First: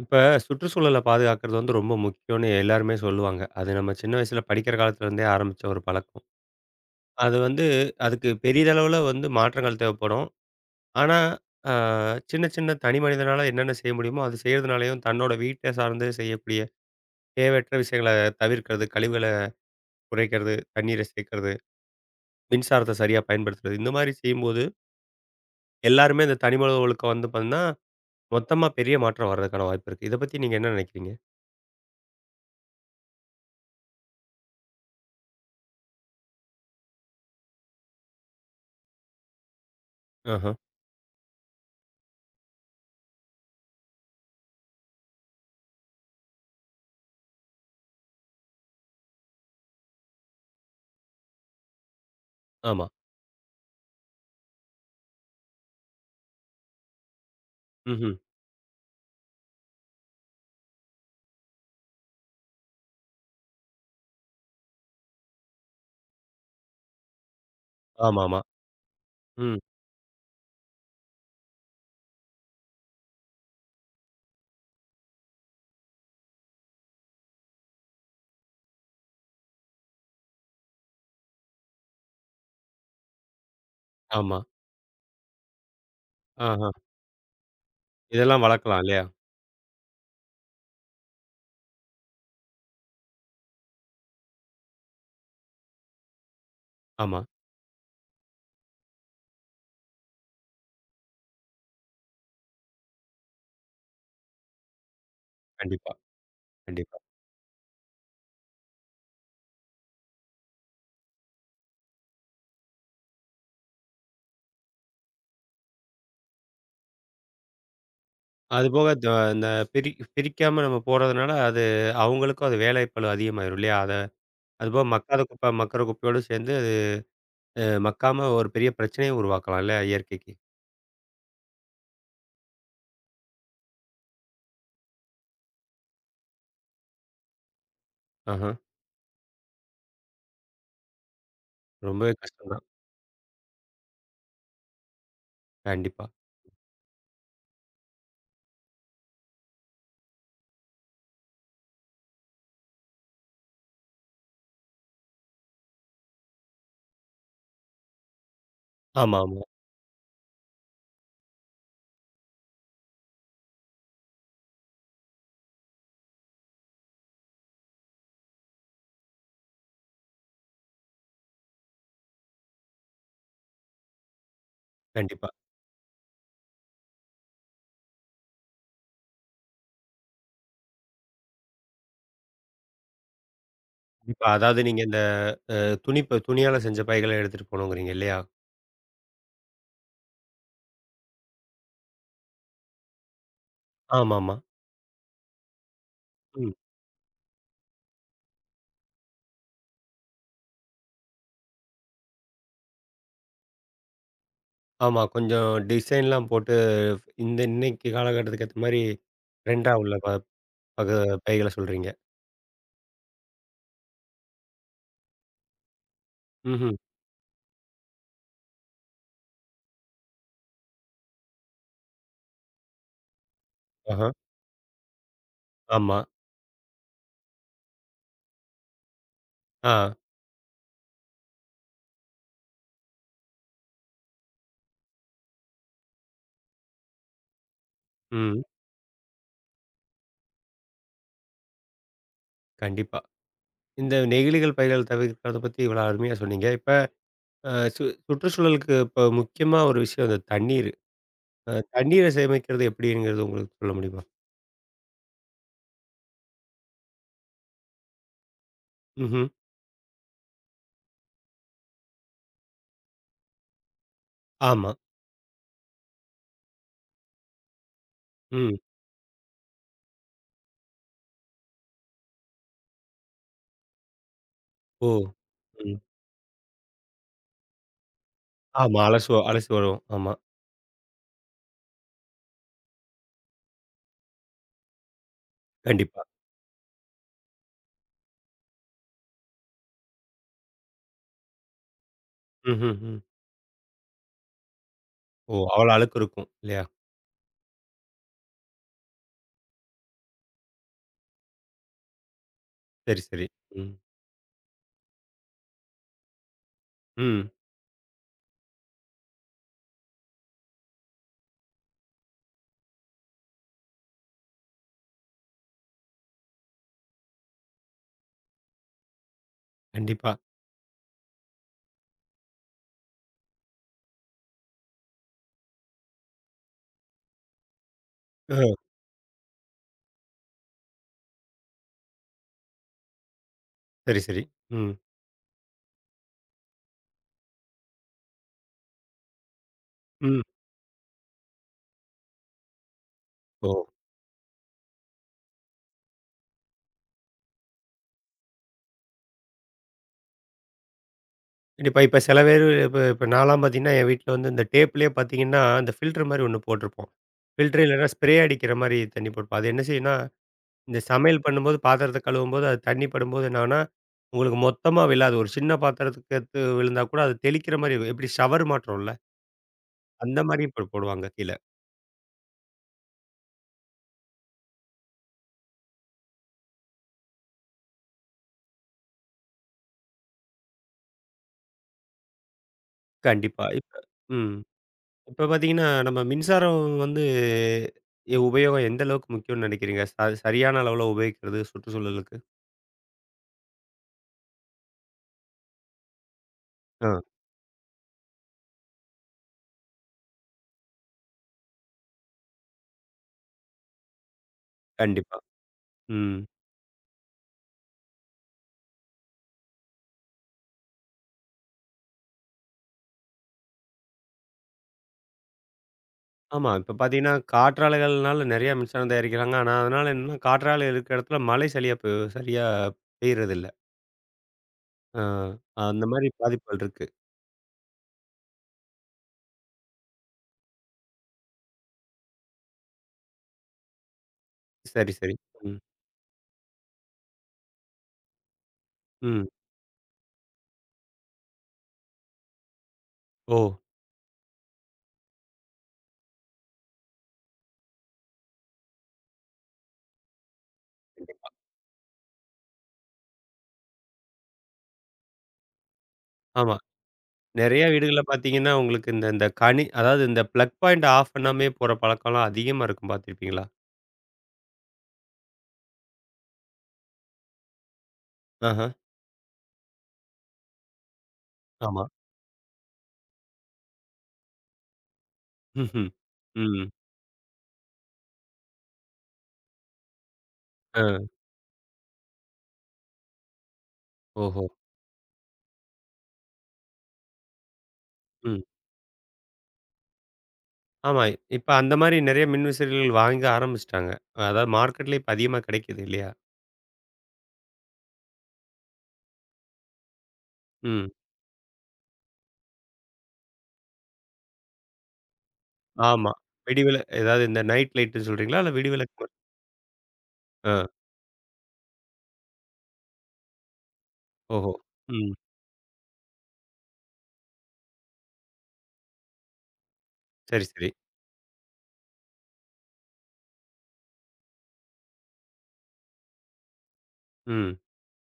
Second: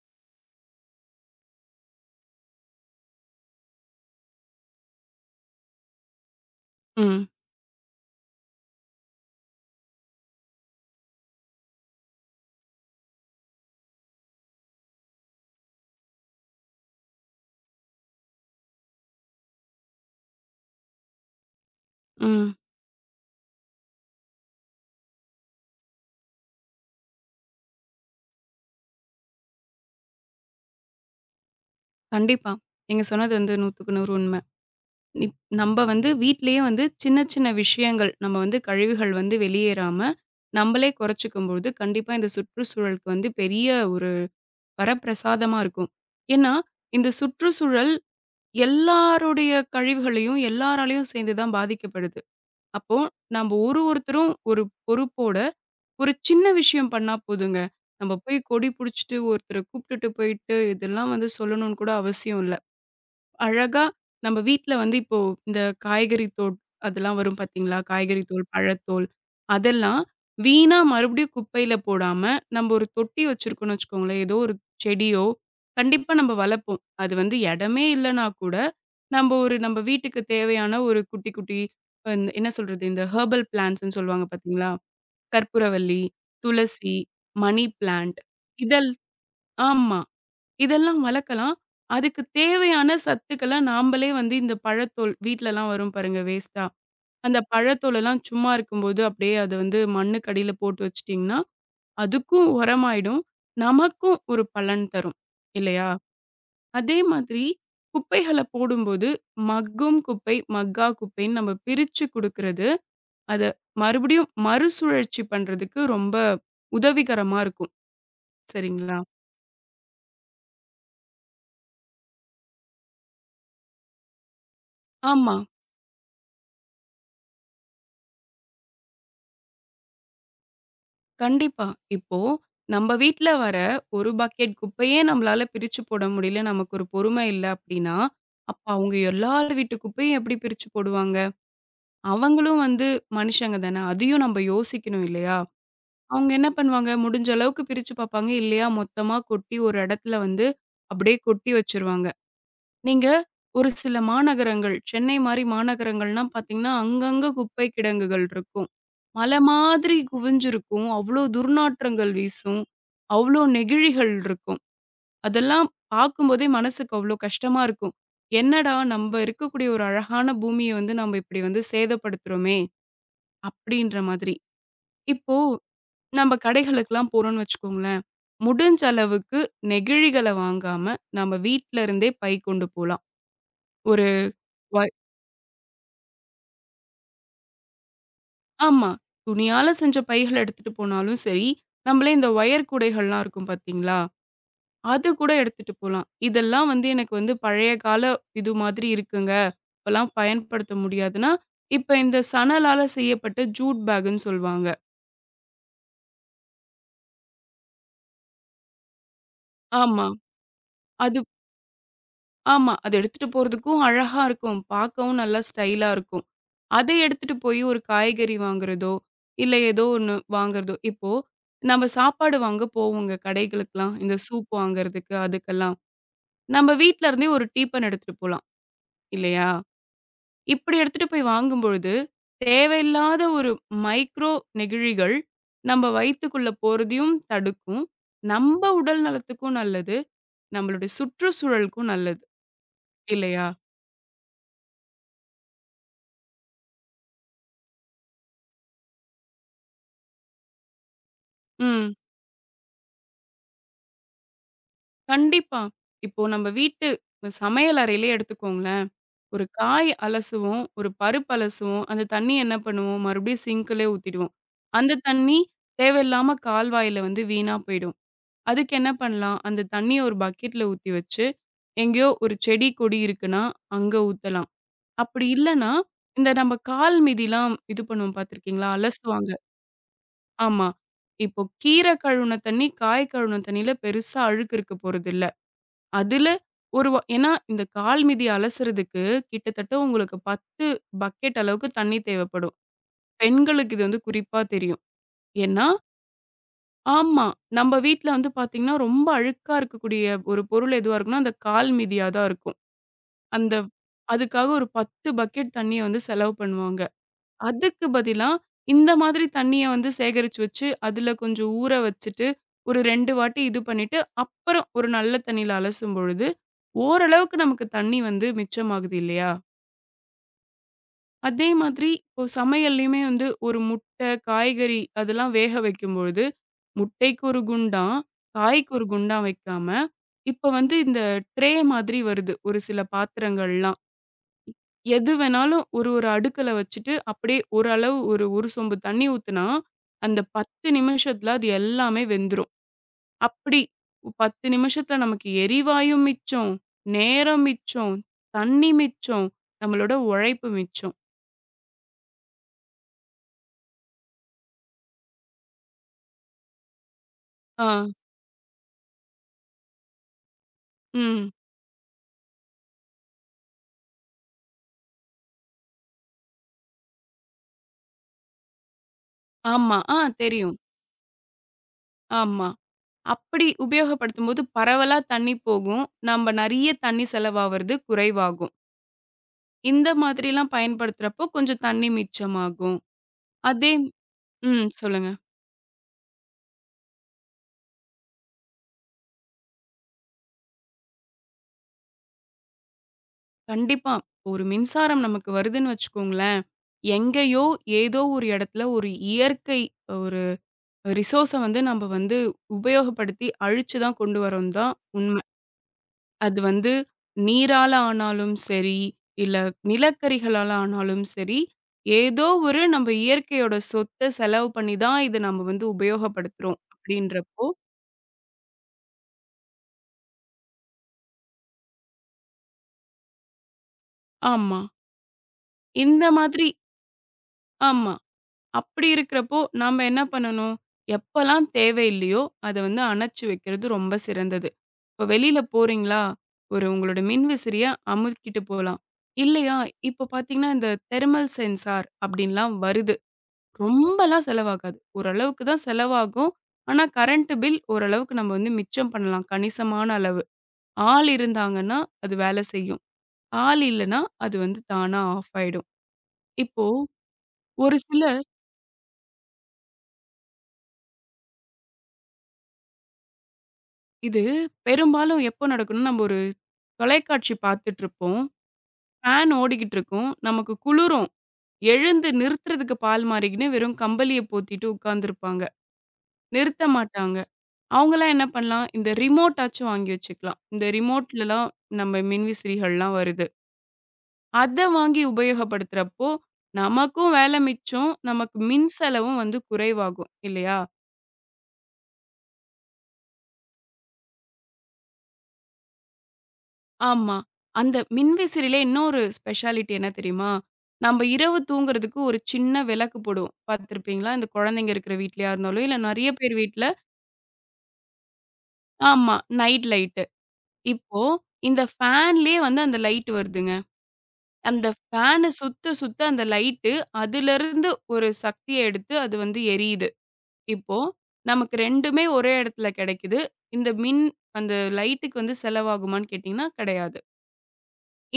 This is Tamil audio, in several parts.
இப்ப சுற்றுச்சூழல பாதுகாக்கிறது வந்து ரொம்ப முக்கியம்னு எல்லாருமே சொல்லுவாங்க. அது நம்ம சின்ன வயசுல படிக்கிற காலத்துல இருந்தே ஆரம்பிச்ச ஒரு பழக்கம். ம், அது வந்து அதுக்கு பெரியதளவுல வந்து மாற்றங்கள் தேவைப்படும். ஆனா, அ சின்ன சின்ன தனி மனிதனால என்னென்ன செய்ய முடியுமோ, அது செய்றதுனாலயும் தன்னோட வீட்ட சார்ந்து செய்யக்கூடிய தேவையற்ற விஷயங்கள தவிர்க்கிறது, கழிவுகள குறைக்கிறது, தண்ணீர சேர்க்கிறது, ம். மின்சாரத்த சரியா பயன்படுத்துறது. இந்த மாரி செய்யும்போது எல்லாருமே இந்த தனி மனித ஒழுக்கம் வந்து பார்த்தீங்கன்னா, மொத்தமா பெரிய மாற்றம் வர்றதுக்கான வாய்ப்பு இருக்கு. இத பத்தி நீங்க என்ன நினைக்கிறீங்க? கண்டிப்பா. நீங்க சொன்னது வந்து 100க்கு 100 உண்ம. நம்ப வந்து வீட்லயே வந்து சின்ன, சின்ன விஷயங்கள் நம்ம வந்து கழிவுகள் வந்து வெளியேறாம, ஆஹ. நம்பளே குறைச்சுக்கும்பொழுது, கண்டிப்பா இந்த சுற்றுச்சூழலுக்கு வந்து பெரிய ஒரு வரப்பிரசாதமா இருக்கும். ஏன்னா, இந்த சுற்றுச்சூழல் எல்லாருடைய கழிவுகளையும் எல்லாராலயும் சேர்ந்து தான் பாதிக்கப்படுது. ஆமா. அப்போ நம்ப ஒரு ஒருத்தரும் ஒரு பொறுப்போட, ஒரு சின்ன விஷயம் பண்ணா போதுங்க. ம்ஹ்ம். நம்ப போய் கொடி புடிச்சுட்டு, ஒருத்தர கூப்ட்டுட்டு போயிட்டு, இதெல்லாம் வந்து சொல்லணும்னு கூட அவசியம் இல்ல. அழகா நம்ம வீட்ல வந்து இப்போ இந்த காய்கறி தோல் அதெல்லாம் வரும் பார்த்தீங்களா? காய்கறி ஆமாமா. தோல், பழத்தோல் ம். ஆமாம் ஆமாம் அதெல்லாம் வீணா மறுபடியும் குப்பையில போடாம, நம்ம ஒரு தொட்டி வச்சிருக்கோம்ன்னு வச்சுக்கோங்களேன். ஏதோ ஒரு செடியோ, கண்டிப்பா நம்ம வளர்ப்போம். அது வந்து இடமே இல்லன்னா கூட, நம்ம வீட்டுக்கு தேவையான ஒரு குட்டி குட்டி என்ன சொல்றது? இந்த ஹெர்பல் பிளான்ட்ஸ்ன்னு சொல்லுவாங்க ஆமா. பார்த்தீங்களா? கற்பூரவள்ளி, ஆஹா. துளசி, மணி பிளான்ட் இதெல்லாம் வளர்க்கலாம் இதழ் இல்லையா? ஆமா. இதெல்லாம் வளர்க்கலாம். அதுக்கு தேவையான சத்துக்கள நாமளே வந்து இந்த பழத்தோல் வீட்லலாம் வரும் பாருங்க வேஸ்ட்டா. ஆமா. அந்த பழத்தோலெல்லாம் சும்மா இருக்கும்போது அப்படியே அத வந்து மண்ணுக்கு அடியில போட்டு வச்சுட்டீங்கன்னா, அதுக்கும் உரமாயிடும். நமக்கும் ஒரு பலன் தரும். இல்லையா? கண்டிப்பா, அதே கண்டிப்பா. மாதிரி குப்பைகள போடும்போது மக்கும் குப்பை, மக்கா குப்பைன்னு நம்ம பிரிச்சு குடுக்குறது, அத மறுபடியும் மறுசுழற்சி பண்றதுக்கு ரொம்ப உதவிகரமா இருக்கும். அதுபோக சரிங்களா? இந்த பிரி பிரிக்காம நம்ம போடுறதுனால, அது அவங்களுக்கும் அது வேலைப்பளு அதிகமாயிரும் இல்லையா? அதுபோக மக்காத ஆமா. குப்பை, மக்குற குப்பையோடு சேர்ந்து மக்காம ஒரு பெரிய பிரச்சனையும் உருவாக்கலாம் இல்லையா இயற்கைக்கு? கண்டிப்பா. இப்போ நம்ம வீட்ல வர 1 பக்கெட் குப்பையே நம்மளால பிரிச்சு போட முடியல, நமக்கு ஒரு பொறுமை இல்ல அப்டின்னா, ஆஹா. அப்ப அவங்க எல்லார் வீட்டு குப்பையும் எப்படி பிரிச்சு போடுவாங்க? ரொம்பவே கஷ்டம் அவங்களும் தான். வந்து மனுஷங்க தானே! அதையும் நம்ம யோசிக்கணும் இல்லையா? கண்டிப்பா. அவங்க என்ன பண்ணுவாங்க, முடிஞ்ச அளவுக்கு பிரிச்சு பாப்பாங்க, இல்லையா மொத்தமா கொட்டி ஒரு இடத்துல வந்து அப்படியே கொட்டி வச்சுருவாங்க. நீங்க ஒரு சில மாநகரங்கள், சென்னை மாரி மாநகரங்கள்லாம் பார்த்தீங்கன்னா, அங்கங்க குப்பை கிடங்குகள் இருக்கும். ஆமா, மலை ஆமா. மாதிரி குவிஞ்சிருக்கும். அவ்ளோ துர்நாற்றங்கள் வீசும். அவ்ளோ நெகிழிகள் இருக்கும். அதெல்லாம் பார்க்கும்போதே மனசுக்கு அவ்ளோ கஷ்டமா இருக்கும். என்னடா! நம்ப இருக்கக்கூடிய ஒரு அழகான பூமிய வந்து நம்ம இப்படி வந்து சேதப்படுத்துறோமே! அப்படின்ற மாதிரி. கண்டிப்பா. இப்போ நம்ம கடைகளுக்கெல்லாம் போறோம்ன்னு வச்சுக்கோங்களேன், முடிஞ்ச அளவுக்கு நெகிழிகள வாங்காம, நம்ம வீட்ல இருந்தே பை கொண்டு போலாம். ஒரு இப்ப அதாவது நீங்க ஒ இந்த துணியால செஞ்ச பைகள எடுத்துட்டு போணுங்கிறீங்க இல்லையா? ஆமா. துணியால செஞ்ச பைகள் எடுத்துட்டு போனாலும் சரி, நம்மளே இந்த ஒயர் கூடைகள்லாம் இருக்கும் பார்த்தீங்களா? ஆமாமா. அது கூட எடுத்துட்டு போலாம். ம். இதெல்லாம் வந்து எனக்கு வந்து பழைய கால இது மாதிரி இருக்குங்க. இப்பலாம் பயன்படுத்த முடியாதுன்னா, இப்ப இந்த சணலால செய்யப்பட்ட ஜூட் பேக்குன்னு சொல்வாங்க. ஆமா. கொஞ்சம் டிசைன்லாம் போட்டு இந்த இன்னைக்கு காலகட்டத்துக்கு ஏத்த மாரி ட்ரெண்டா உள்ள ஆமா. ப வக அது பயிர்கள சொல்றீங்க. ஆமா. அது எடுத்துட்டு போறதுக்கும் அழகா இருக்கும். பார்க்கவும் நல்லா ஸ்டைலா இருக்கும். ம்ஹ்ம். அத எடுத்துட்டு போய் ஒரு காய்கறி வாங்குறதோ, இல்ல ஏதோ ஒண்ணு வாங்குறதோ இப்போ நம்ம சாப்பாடு வாங்க போவோங்க கடைகளுக்கெல்லாம். ஆஹா. இந்த சூப் வாங்குறதுக்கு, அதுக்கெல்லாம். ஆமா. நம்ம வீட்ல இருந்தே ஒரு டீப்பன் எடுத்துட்டு போலாம், இல்லையா? ஆ. இப்படி எடுத்துட்டு போய் வாங்கும்பொழுது, தேவையில்லாத ஒரு மைக்ரோ நெகிழிகள் நம்ம வயித்துக்குள்ள போறதையும் தடுக்கும். ம். நம்ம உடல் நலத்துக்கும் நல்லது. நம்மளுடைய சுற்றுச்சூழலுக்கும் நல்லது, கண்டிப்பா. இல்லையா? இந்த நெகிழிகள் பைகள் தவிர்க்கிறத பத்தி இவ்வளோ அருமையா சொன்னீங்க. இப்ப அ சு சுற்றுச்சூழலுக்கு இப்ப முக்கியமா ஒரு விஷயம் அந்த தண்ணீரு. ம். தண்ணீர சேமிக்கிறது எப்படிங்கிறது உங்களுக்கு சொல்ல முடியுமா? கண்டிப்பா. இப்போ நம்ம வீட்டு சமையல் அறையிலே எடுத்துக்கோங்களேன். ம்ஹ்ம். ஒரு காய் அலசுவோம், ஒரு பருப்பு அலசுவோம், அந்த தண்ணி என்ன பண்ணுவோம், மறுபடியும் சிங்க்லே ஊத்திடுவோம். ஆமா. அந்த தண்ணி தேவையில்லாம கால்வாயில வந்து வீணா போயிடும். ம். அதுக்கு என்ன பண்ணலாம், அந்த தண்ணிய ஒரு பக்கெட்ல ஊத்தி வச்சு, எங்கேயோ ஒரு செடி, கொடி இருக்குன்னா, அங்க ஊத்தலாம். ஓ! அப்படி இல்லன்னா, ம். இந்த நம்ம கால் மிதிலாம் இது பண்ணுவோம் பார்த்துருக்கீங்களா? ஆமா. அலசுவாங்க. அலசி வரும். ஆமா. ஆமா. இப்போ கீரை கழுவுன தண்ணி, காய் கழுவுன தண்ணியில பெருசா அழுக்கு இருக்க போறதில்ல. கண்டிப்பா. அதுல ஒரு வ ஏன்னா இந்த கால் மிதி அலசுறதுக்கு கிட்டத்தட்ட உங்களுக்கு 10 பக்கெட் அளவுக்கு தண்ணி தேவைப்படும். ம்ஹ்ம். ம். பெண்களுக்கு இது வந்து குறிப்பா தெரியும். ஓ! ஏன்னா அவ்வளோ அழுக்கு இருக்கும். இல்லையா? ஆமா. நம்ம வீட்ல வந்து பார்த்தீங்கன்னா, ரொம்ப அழுக்கா இருக்கக்கூடிய ஒரு பொருள் எதுவா இருக்கும்னா, அந்த கால் மிதியா தான் இருக்கும். சரி, சரி. அந்த ம். அதுக்காக ஒரு 10 பக்கெட் தண்ணிய வந்து செலவு பண்ணுவாங்க. ம். அதுக்கு பதிலா, இந்த மாதிரி தண்ணீய வந்து சேகரிச்சு வச்சு, அதுல கொஞ்சம் ஊற வச்சுட்டு, ஒரு 2 வாட்டி இது பண்ணிட்டு, அப்புறம் ஒரு நல்ல தண்ணீல அலசும் பொழுது, ஓரளவுக்கு நமக்கு தண்ணீ வந்து மிச்சமாகுது இல்லையா? கண்டிப்பா. அதே மாதிரி இப்போ சமையல்லயுமே வந்து ஒரு முட்டை, காய்கறி அதெல்லாம் வேக வைக்கும்பொழுது, முட்டைக்கு ஒரு குண்டான், அ. காய்க்கு ஒரு குண்டான் வைக்காம, இப்ப வந்து இந்த ட்ரே மாதிரி வருது, ஒரு சில பாத்திரங்கள்லாம். சரி, சரி. ம். எது வேணாலும் ஒரு ஒரு அடுக்குல வச்சுட்டு, அப்படியே ஓரளவு ஒரு ஒரு சொம்பு தண்ணி ஊத்துனா, அந்த ம். 10 நிமிஷத்துல அது எல்லாமே வெந்துரும். ஓ! அப்படி 10 நிமிஷத்துல நமக்கு எரிவாயு மிச்சம், நேரம் மிச்சம், தண்ணி மிச்சம், நம்மளோட உழைப்பு மிச்சம். கண்டிப்பா. இப்ப சில பேரு இப்ப இப்ப நான்லாம் பார்த்தீங்கன்னா, என் வீட்ல வந்து இந்த டேப்லயே பார்த்தீங்கன்னா, இந்த ஃபில்டர் மாரி ஒண்ணு போட்டிருப்போம். ஃபில்டர் ஆ, இல்லன்னா ஸ்ப்ரே அடிக்கிற மாரி தண்ணி போட்டுப்போம். அது என்ன செய்யும்னா, இந்த சமையல் ம். பண்ணும்போது, பாத்திரத்த கழுவும்போது, அது தண்ணி படும்போது என்னாகும்னா, உங்களுக்கு மொத்தமா விழாது. ஒரு சின்ன பாத்திரத்துக்கு எடுத்து விழுந்தா கூட, அது தெளிக்கிற மாரி எப்படி ஷவர் மாட்டுறோம்ல, ஆமா. ஆ அந்த மாரி தெரியும். இப்ப போடுவாங்க கீழ. ஆமா. அப்படி உபயோகப்படுத்தும்போது பரவலா தண்ணி போகும். நம்ப நெறைய தண்ணி செலவாவறது குறைவாகும். இந்த மாதிரிலாம் பயன்படுத்துறப்போ கொஞ்சம் தண்ணி மிச்சமாகும். கண்டிப்பா. இப்ப அதே ம். ம் சொல்லுங்க. இப்ப பார்த்தீங்கன்னா, நம்ம மின்சாரம் வந்து உபயோகம் எந்த அளவுக்கு முக்கியம்னு நெனைக்கிறீங்க? சரியான அளவுல உபயோகிக்கிறது சுற்றுச்சூழலுக்கு? கண்டிப்பா. ஒரு மின்சாரம் நமக்கு வருதுன்னு வச்சுக்கோங்களேன், ஆ. எங்கேயோ, ஏதோ ஒரு இடத்துல ஒரு இயற்கை ஒரு ரிசோர்ஸ வந்து நம்ம வந்து உபயோகப்படுத்தி அழிச்சு தான் கொண்டு வரோம்ன்னு தான் கண்டிப்பா. உண்மை. ம். அது வந்து நீரால ஆனாலும் சரி, இல்ல நிலக்கரிகளால ஆனாலும் சரி, ஏதோ ஒரு நம்ம இயற்கையோட சொத்த செலவு பண்ணி தான் இத நம்ம வந்து ஆமா. உபயோகப்படுத்துறோம் இப்ப பார்த்தீங்கன்னா, அப்படின்றப்போ காற்றாலைகள்னால நெறைய மின்சாரம் தயாரிக்கிறாங்க. ஆனா, அதனால என்னன்னா காற்றாலை இருக்கிற இடத்துல மழை சரியா பெய்றதில்ல. ஆமா. ஆ அந்த இந்த மாரி மாதிரி பாதிப்புகள் இருக்கு. ஆமா. அப்படி இருக்கிறப்போ, நாம என்ன பண்ணணும்? எப்பலாம் தேவையில்லையோ, அத வந்து அணைச்சு வைக்கிறது ரொம்ப சிறந்தது. சரி, இப்ப சரி. வெளியில ம். போறீங்களா? ஒரு உங்களோட மின்விசிறிய அமுக்கிட்டு போலாம். ம். இல்லையா, இப்ப பார்த்தீங்கன்னா, இந்த தெர்மல் சென்சார் அப்படின்லாம் வருது. ஓ! ரொம்பலாம் செலவாகாது. ஓரளவுக்கு தான் செலவாகும். ஆனா, கரண்ட் பில் ஓரளவுக்கு நம்ம வந்து மிச்சம் பண்ணலாம். கணிசமான அளவு. ஆள் கண்டிப்பா. இருந்தாங்கன்னா, அது வேலை செய்யும். ஆள் இல்லன்னா, அது வந்து தானா ஆஃப் ஆயிடும். ஆமா. இப்போ நெறைய ஒரு வீடுகள்ல சில பார்த்தீங்கன்னா, உங்களுக்கு இந்த இந்த கனி அதாவது இந்த பிளக் பாயிண்ட் ஆஃப் பண்ணாமயே போற பழக்கம்லாம் அதிகமா இருக்கும் பார்த்துருப்பீங்களா? இது பெரும்பாலும் எப்போ நடக்கும்னா, நம்ம ஒரு தொலைக்காட்சி பார்த்துட்டுருப்போம். ஆஹா. ஃபேன் ஓடிக்கிட்டுருக்கும். நமக்கு குளுரும். ஆமா. எழுந்து நிறுத்துறதுக்கு பால் மாரிக்கின்னு வெறும் கம்பளிய போத்திட்டு உட்காந்துருப்பாங்க. ம்ஹ்ம். நிறுத்த ம். மாட்டாங்க. அவங்கலாம் என்ன பண்ணலாம், இந்த ரிமோட்டாச்சும் வாங்கி வச்சுக்கலாம். இந்த ஆ. ரிமோட்லலாம் நம்ம மின்விசிறிகள்லாம் வருது. ஓஹோ! அத வாங்கி உபயோகப்படுத்துறப்போ, நமக்கும் வேல மிச்சம். நமக்கு ம். மின் செலவும் வந்து குறைவாகும். இல்லையா? ஆமா. இப்ப அந்த மாரி நெறைய மின்விசிறிகள் வாங்க ஆரம்பிச்சுட்டாங்க. அதாவது மார்க்கெட்ல இப்ப அதிகமா கிடைக்குது இல்லையா? ஆமா. அந்த மின்விசிறில இன்னொரு ஸ்பெஷாலிட்டி என்ன தெரியுமா? ம். நம்ப இரவு தூங்குறதுக்கு ஒரு சின்ன விளக்கு போடுவோம். பார்த்துருப்பீங்களா? இந்த குழந்தைங்க இருக்கிற வீட்லயா இருந்தாலும், இல்ல நெறைய ஆமா. பேர் வீட்ல ஏதாவது இந்த நைட் லைட்ன்னு சொல்றீங்களா? இல்ல விடிவிளக்கு ஆமா. Night light. ஆ. இப்போ இந்த ஃபேன்லயே வந்து அந்த லைட் வருதுங்க. ஓஹோ! அந்த ம். ஃபேன சுத்த, சுத்த அந்த லைட்டு அதுலருந்து ஒரு சக்திய எடுத்து அது வந்து எரியுது. சரி, சரி. இப்போ நமக்கு 2மே ஒரே இடத்துல கெடைக்குது. இந்த மின் அந்த லைட்டுக்கு வந்து செலவாகுமான்னு கேட்டீங்கன்னா, கிடையாது. ம்.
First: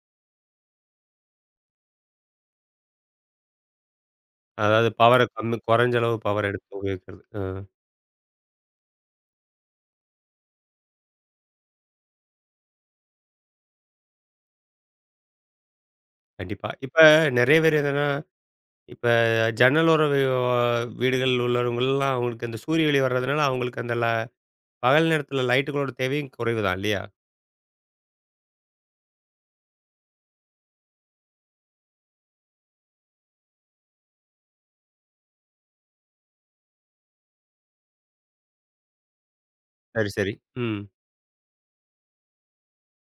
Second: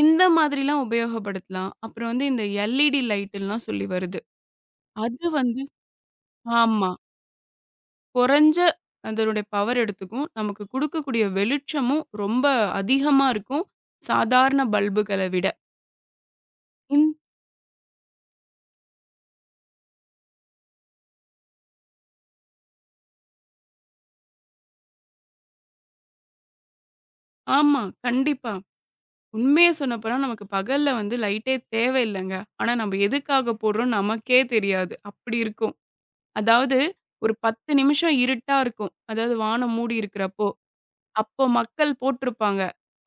இந்த மாதிரிலாம் உபயோகப்படுத்தலாம். அப்புறம் வந்து இந்த எல்இடி லைட்டுல்லாம் சொல்லி வருது. அதாவது பவர அது கம்மி வந்து குறைஞ்ச அளவு பவர் எடுத்து ஆமா. உபயோகிக்கிறது. ஆ குறைஞ்ச அதனுடைய பவர் எடுத்துக்கும். நமக்கு குடுக்கக்கூடிய வெளிச்சமும் ரொம்ப அதிகமா இருக்கும். சாதாரண பல்புகள விட. கண்டிப்பா. இப்ப இந் நெறைய பேர் என்னன்னா, இப்ப ஜன்னலோர வீடுகள் உள்ளவங்கலாம் அவங்களுக்கு அந்த சூரிய ஒளி வர்றதுனால, அவங்களுக்கு அந்த ல பகல் நேரத்தில லைட்டுகளோட தேவையும் குறைவு தான் இல்லையா? ஆமா. கண்டிப்பா. உண்மைய சொல்லப்போனா நமக்கு பகல்ல வந்து லைட்டே தேவையில்லங்க. ஆனா நம்ம எதுக்காக போடுறோம்னு நமக்கே தெரியாது. அப்படி இருக்கும். அதாவது ஒரு 10 நிமிஷம் இருட்டா இருக்கும். அதாவது வானம் மூடி சரி, சரி. இருக்கிறப்போ. ம். அப்போ மக்கள் போட்டிருப்பாங்க.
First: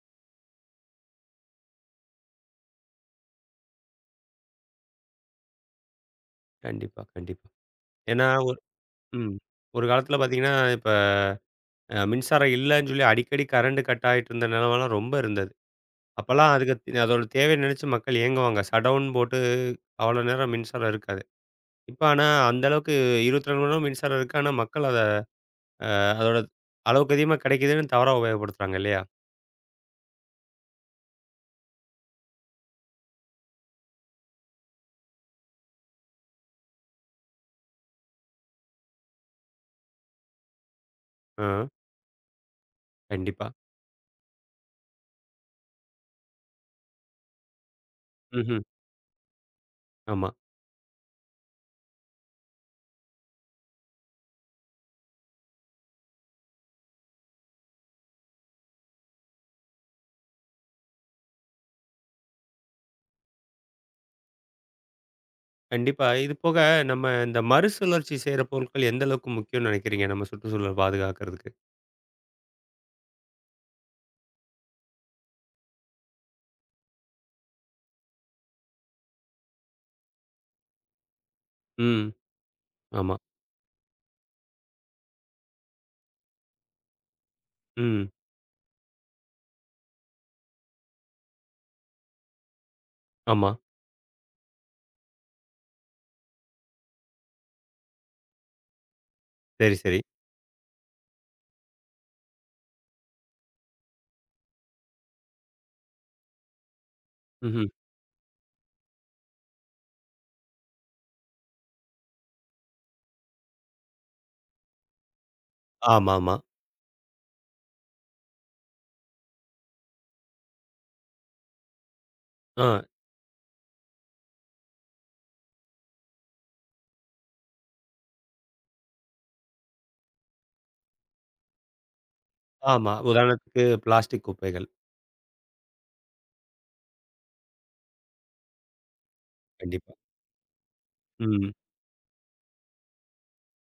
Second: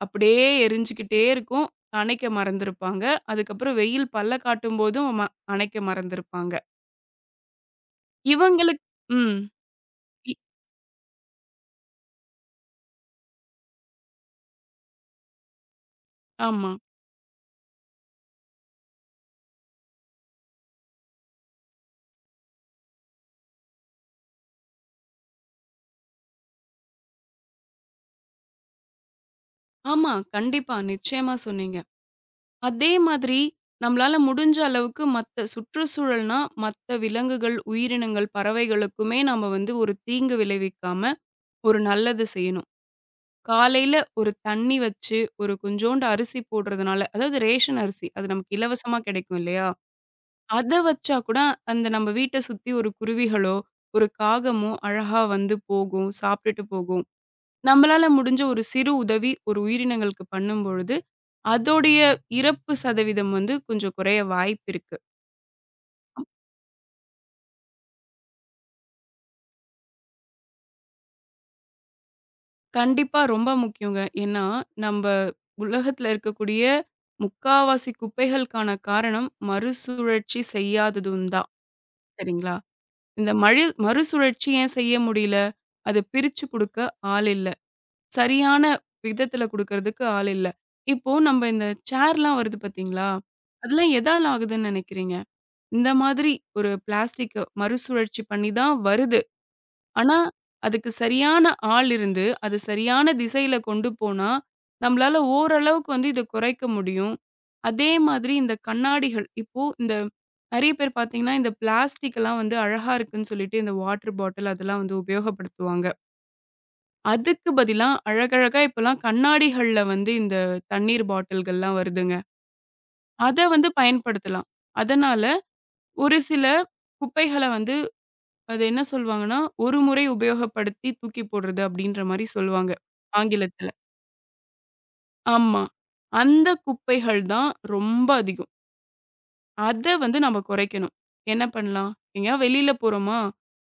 அப்படியே எரிஞ்சுகிட்டே இருக்கும். அணைக்க மறந்திருப்பாங்க. அதுக்கப்புறம் வெயில் பல்ல காட்டும்போதும் அணைக்க மறந்திருப்பாங்க. கண்டிப்பா, கண்டிப்பா. ஏன்னா ஒரு இவங்களுக் ம். ம். ஒரு காலத்தில இ பார்த்தீங்கன்னா, இப்ப மின்சாரம் இல்லன்னு சொல்லி அடிக்கடி கரண்ட் கட் ஆயிட்டு இருந்த நிலமலாம் ரொம்ப இருந்தது. அப்பல்லாம் ஆமா. அதோட தேவைய நினைச்சு மக்கள் ஏங்குவாங்க. ஷடவுன் போட்டு அவ்வளோ நேரம் மின்சாரம் இருக்காது. இப்ப ஆனா அந்த அளவுக்கு 24 மணி நேரம் மின்சாரம் இருக்கு. ஆனா மக்கள் அதோட அளவுக்கு அதிகமா கிடைக்குதுன்னு தவறா உபயோகப்படுத்துறாங்க இல்லையா? ஆமா. கண்டிப்பா. நிச்சயமா சொன்னீங்க. அதே மாதிரி நம்மளால முடிஞ்ச அளவுக்கு மத்த சுற்றுச்சூழல்னா, மத்த விலங்குகள், உயிரினங்கள், பறவைகளுக்குமே நம்ம வந்து ஒரு தீங்கு விளைவிக்காம, ஆ ஒரு நல்லது செய்யணும். கண்டிப்பா. காலையில ஒரு தண்ணி வச்சு, ஒரு கொஞ்சோண்டு அரிசி போடுறதுனால அதாவது ரேஷன் அரிசி. அது நமக்கு ம்ஹ்ம். இலவசமா கிடைக்கும் இல்லையா? ஆமா. அத வச்சா கூட, அந்த நம்ம வீட்ட சுத்தி ஒரு குருவிகளோ, ஒரு காகமோ அழகா வந்து போகும், சாப்பிட்டுட்டு போகும். நம்மளால முடிஞ்ச ஒரு சிறு உதவி ஒரு உயிரினங்களுக்கு பண்ணும்பொழுது, அதோடைய இறப்பு சதவீதம் வந்து கொஞ்சம் குறைய வாய்ப்பிருக்கு. கண்டிப்பா. இது போக நம்ம இந்த மறுசுழற்சி செய்ற பொருட்கள் எந்த அளவுக்கு முக்கியம்னு நினைக்கிறீங்க? நம்ம சுற்றுச்சூழல பாதுகாக்கிறதுக்கு? கண்டிப்பா ரொம்ப முக்கியங்க. ஏன்னா, நம்ப உலகத்துல இருக்கக்கூடிய முக்காவாசி குப்பைகளுக்கான காரணம் மறுசுழற்சி செய்யாததும் தான். ம். சரிங்களா? ஆமா. இந்த மழு மறுசுழற்சி ஏன் செய்ய முடியல? அத பிரிச்சு குடுக்க ஆள் இல்ல. ம். சரியான விதத்துல குடுக்கறதுக்கு ஆள் இல்ல. இப்போ நம்ப இந்த சேர்லாம் வருது பார்த்தீங்களா? ஆமா. அதெல்லாம் எதால ஆகுதுன்னு நெனைக்கிறீங்க? இந்த மாதிரி ஒரு பிளாஸ்டிக்க மறுசுழற்சி பண்ணி தான் வருது. சரி, சரி. ஆனா, அதுக்கு சரியான ஆள் இருந்து, அது சரியான திசையில கொண்டு போனா, நம்மளால ஓரளவுக்கு வந்து இத குறைக்க முடியும். ம்ஹ்ம். அதே மாதிரி இந்த கண்ணாடிகள், இப்போ இந்த நெறைய பேர் பார்த்தீங்கன்னா, இந்த பிளாஸ்டிக்லாம் வந்து அழகா இருக்குன்னு சொல்லிட்டு இந்த வாட்டர் பாட்டில் அதெல்லாம் வந்து உபயோகப்படுத்துவாங்க. ஆமாமா. அதுக்கு பதிலா அழகழகா இப்பலாம் கண்ணாடிகள்ல வந்து இந்த தண்ணீர் பாட்டில்கள்லாம் வருதுங்க. ஆ. அத வந்து பயன்படுத்தலாம். அதனால ஒரு சில குப்பைகள வந்து அது என்ன சொல்வாங்கன்னா, "ஒரு முறை உபயோகப்படுத்தி தூக்கி போடுறது" அப்படின்ற மாரி சொல்லுவாங்க ஆமா. உதாரணத்துக்கு ஆங்கிலத்துல. பிளாஸ்டிக் குப்பைகள். ஆமா. அந்த குப்பைகள் தான் ரொம்ப அதிகம். அத கண்டிப்பா. வந்து நம்ம குறைக்கணும். என்ன ம். பண்ணலாம்? எங்கேயாவது வெளியில போறோமா,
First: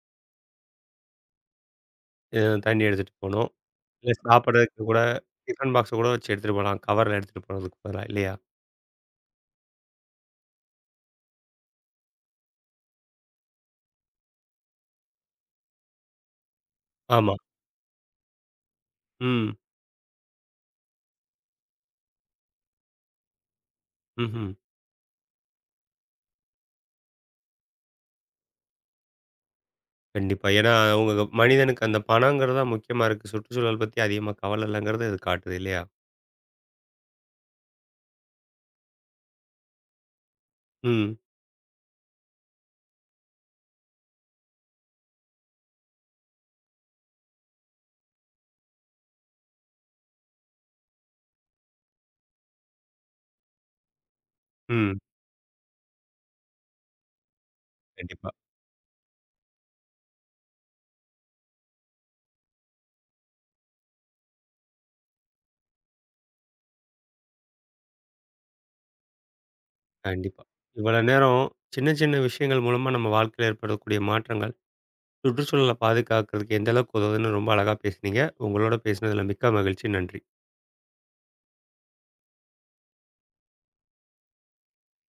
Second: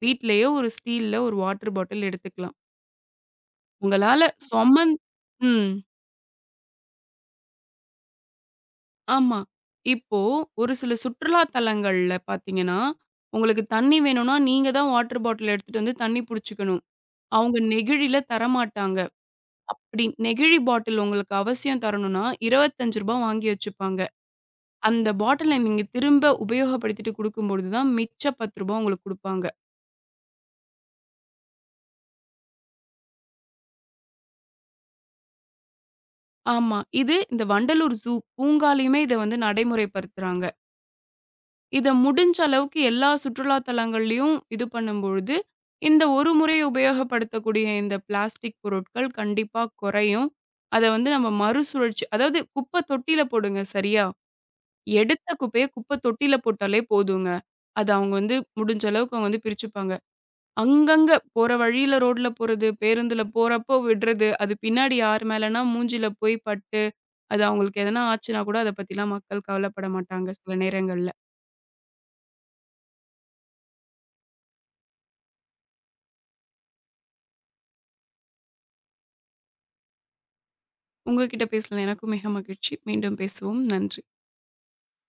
வீட்லயே ஒரு ஸ்டீல்ல ஒரு வாட்டர் பாட்டில் அ எடுத்துக்கலாம். தண்ணி எடுத்துட்டு போணும். இல்ல உங்களால சாப்பிடறதுக்கு சொமந் கூட ம். டிஃபன் பாக்ஸ கூட வச்சு எடுத்துட்டு போலாம். கவர்ல எடுத்துட்டு போறதுக்கு பதிலா இல்லையா? ஆமா. இப்போ ஒரு சில சுற்றுலா தலங்கள்ல பார்த்தீங்கன்னா, உங்களுக்கு தண்ணி வேணும்னா, நீங்க தான் வாட்டர் பாட்டில் எடுத்துட்டு வந்து தண்ணி புடிச்சுக்கணும். ஆமா. அவங்க நெகிழில தரமாட்டாங்க. ம். அப்படி நெகிழி பாட்டில் உங்களுக்கு அவசியம் தரணும்னா, ரூ. 25 வாங்கி வச்சுப்பாங்க. ம்ஹ்ம். அந்த பாட்டில நீங்க திரும்ப உபயோகப்படுத்திட்டு குடுக்கும்பொழுது தான் மிச்ச ரூ. 10 உங்களுக்கு குடுப்பாங்க. கண்டிப்பா. ஏன்னா அவங்க மனிதனுக்கு அந்த பணங்கிறது தான் முக்கியமா இருக்கு. சுற்றுச்சூழல் பத்தி அதிகமா கவல இல்லங்கிறது இது காட்டுது இல்லையா? ஆமா. இது இந்த வண்டலூர் பூங்காலயுமே இத வந்து நடைமுறைப்படுத்துறாங்க. ம். இத முடிஞ்ச அளவுக்கு எல்லா சுற்றுலா தலங்கள்லயும் இது பண்ணும்பொழுது, இந்த ஒரு முறை உபயோகப்படுத்தக்கூடிய இந்த பிளாஸ்டிக் பொருட்கள் கண்டிப்பா குறையும். அத வந்து நம்ம மறுசுழற்சி அதாவது குப்ப தொட்டியில போடுங்க சரியா? ம். எடுத்த குப்பைய குப்ப தொட்டியில போட்டாலே போதுங்க. அது அவங்க கண்டிப்பா, வந்து முடிஞ்ச அளவுக்கு அவங்க வந்து பிரிச்சுப்பாங்க. அங்கங்க போற வழியில ரோட்ல போறது, பேருந்துல போறப்போ விடுறது, அது பின்னாடி யார் மேலனா மூஞ்சில போய் பட்டு, அது அவங்களுக்கு எதனா ஆச்சுன்னா கூட அத பத்திலாம் மக்கள் கவலைப்பட மாட்டாங்க கண்டிப்பா. சில இவ்வளோ நேரங்கள்ல. நேரம் சின்ன சின்ன விஷயங்கள் மூலமா நம்ம வாழ்க்கையில ஏற்படக்கூடிய மாற்றங்கள், சுற்றுச்சூழல பாதுகாக்கிறதுக்கு எந்த அளவுக்கு உதவுதுன்னு ரொம்ப அழகா பேசுனீங்க. உங்களோட பேசினதுல மிக்க மகிழ்ச்சி. நன்றி. உங்க கிட்ட பேசல எனக்கும் மிக மகிழ்ச்சி. மீண்டும் பேசுவோம். நன்றி.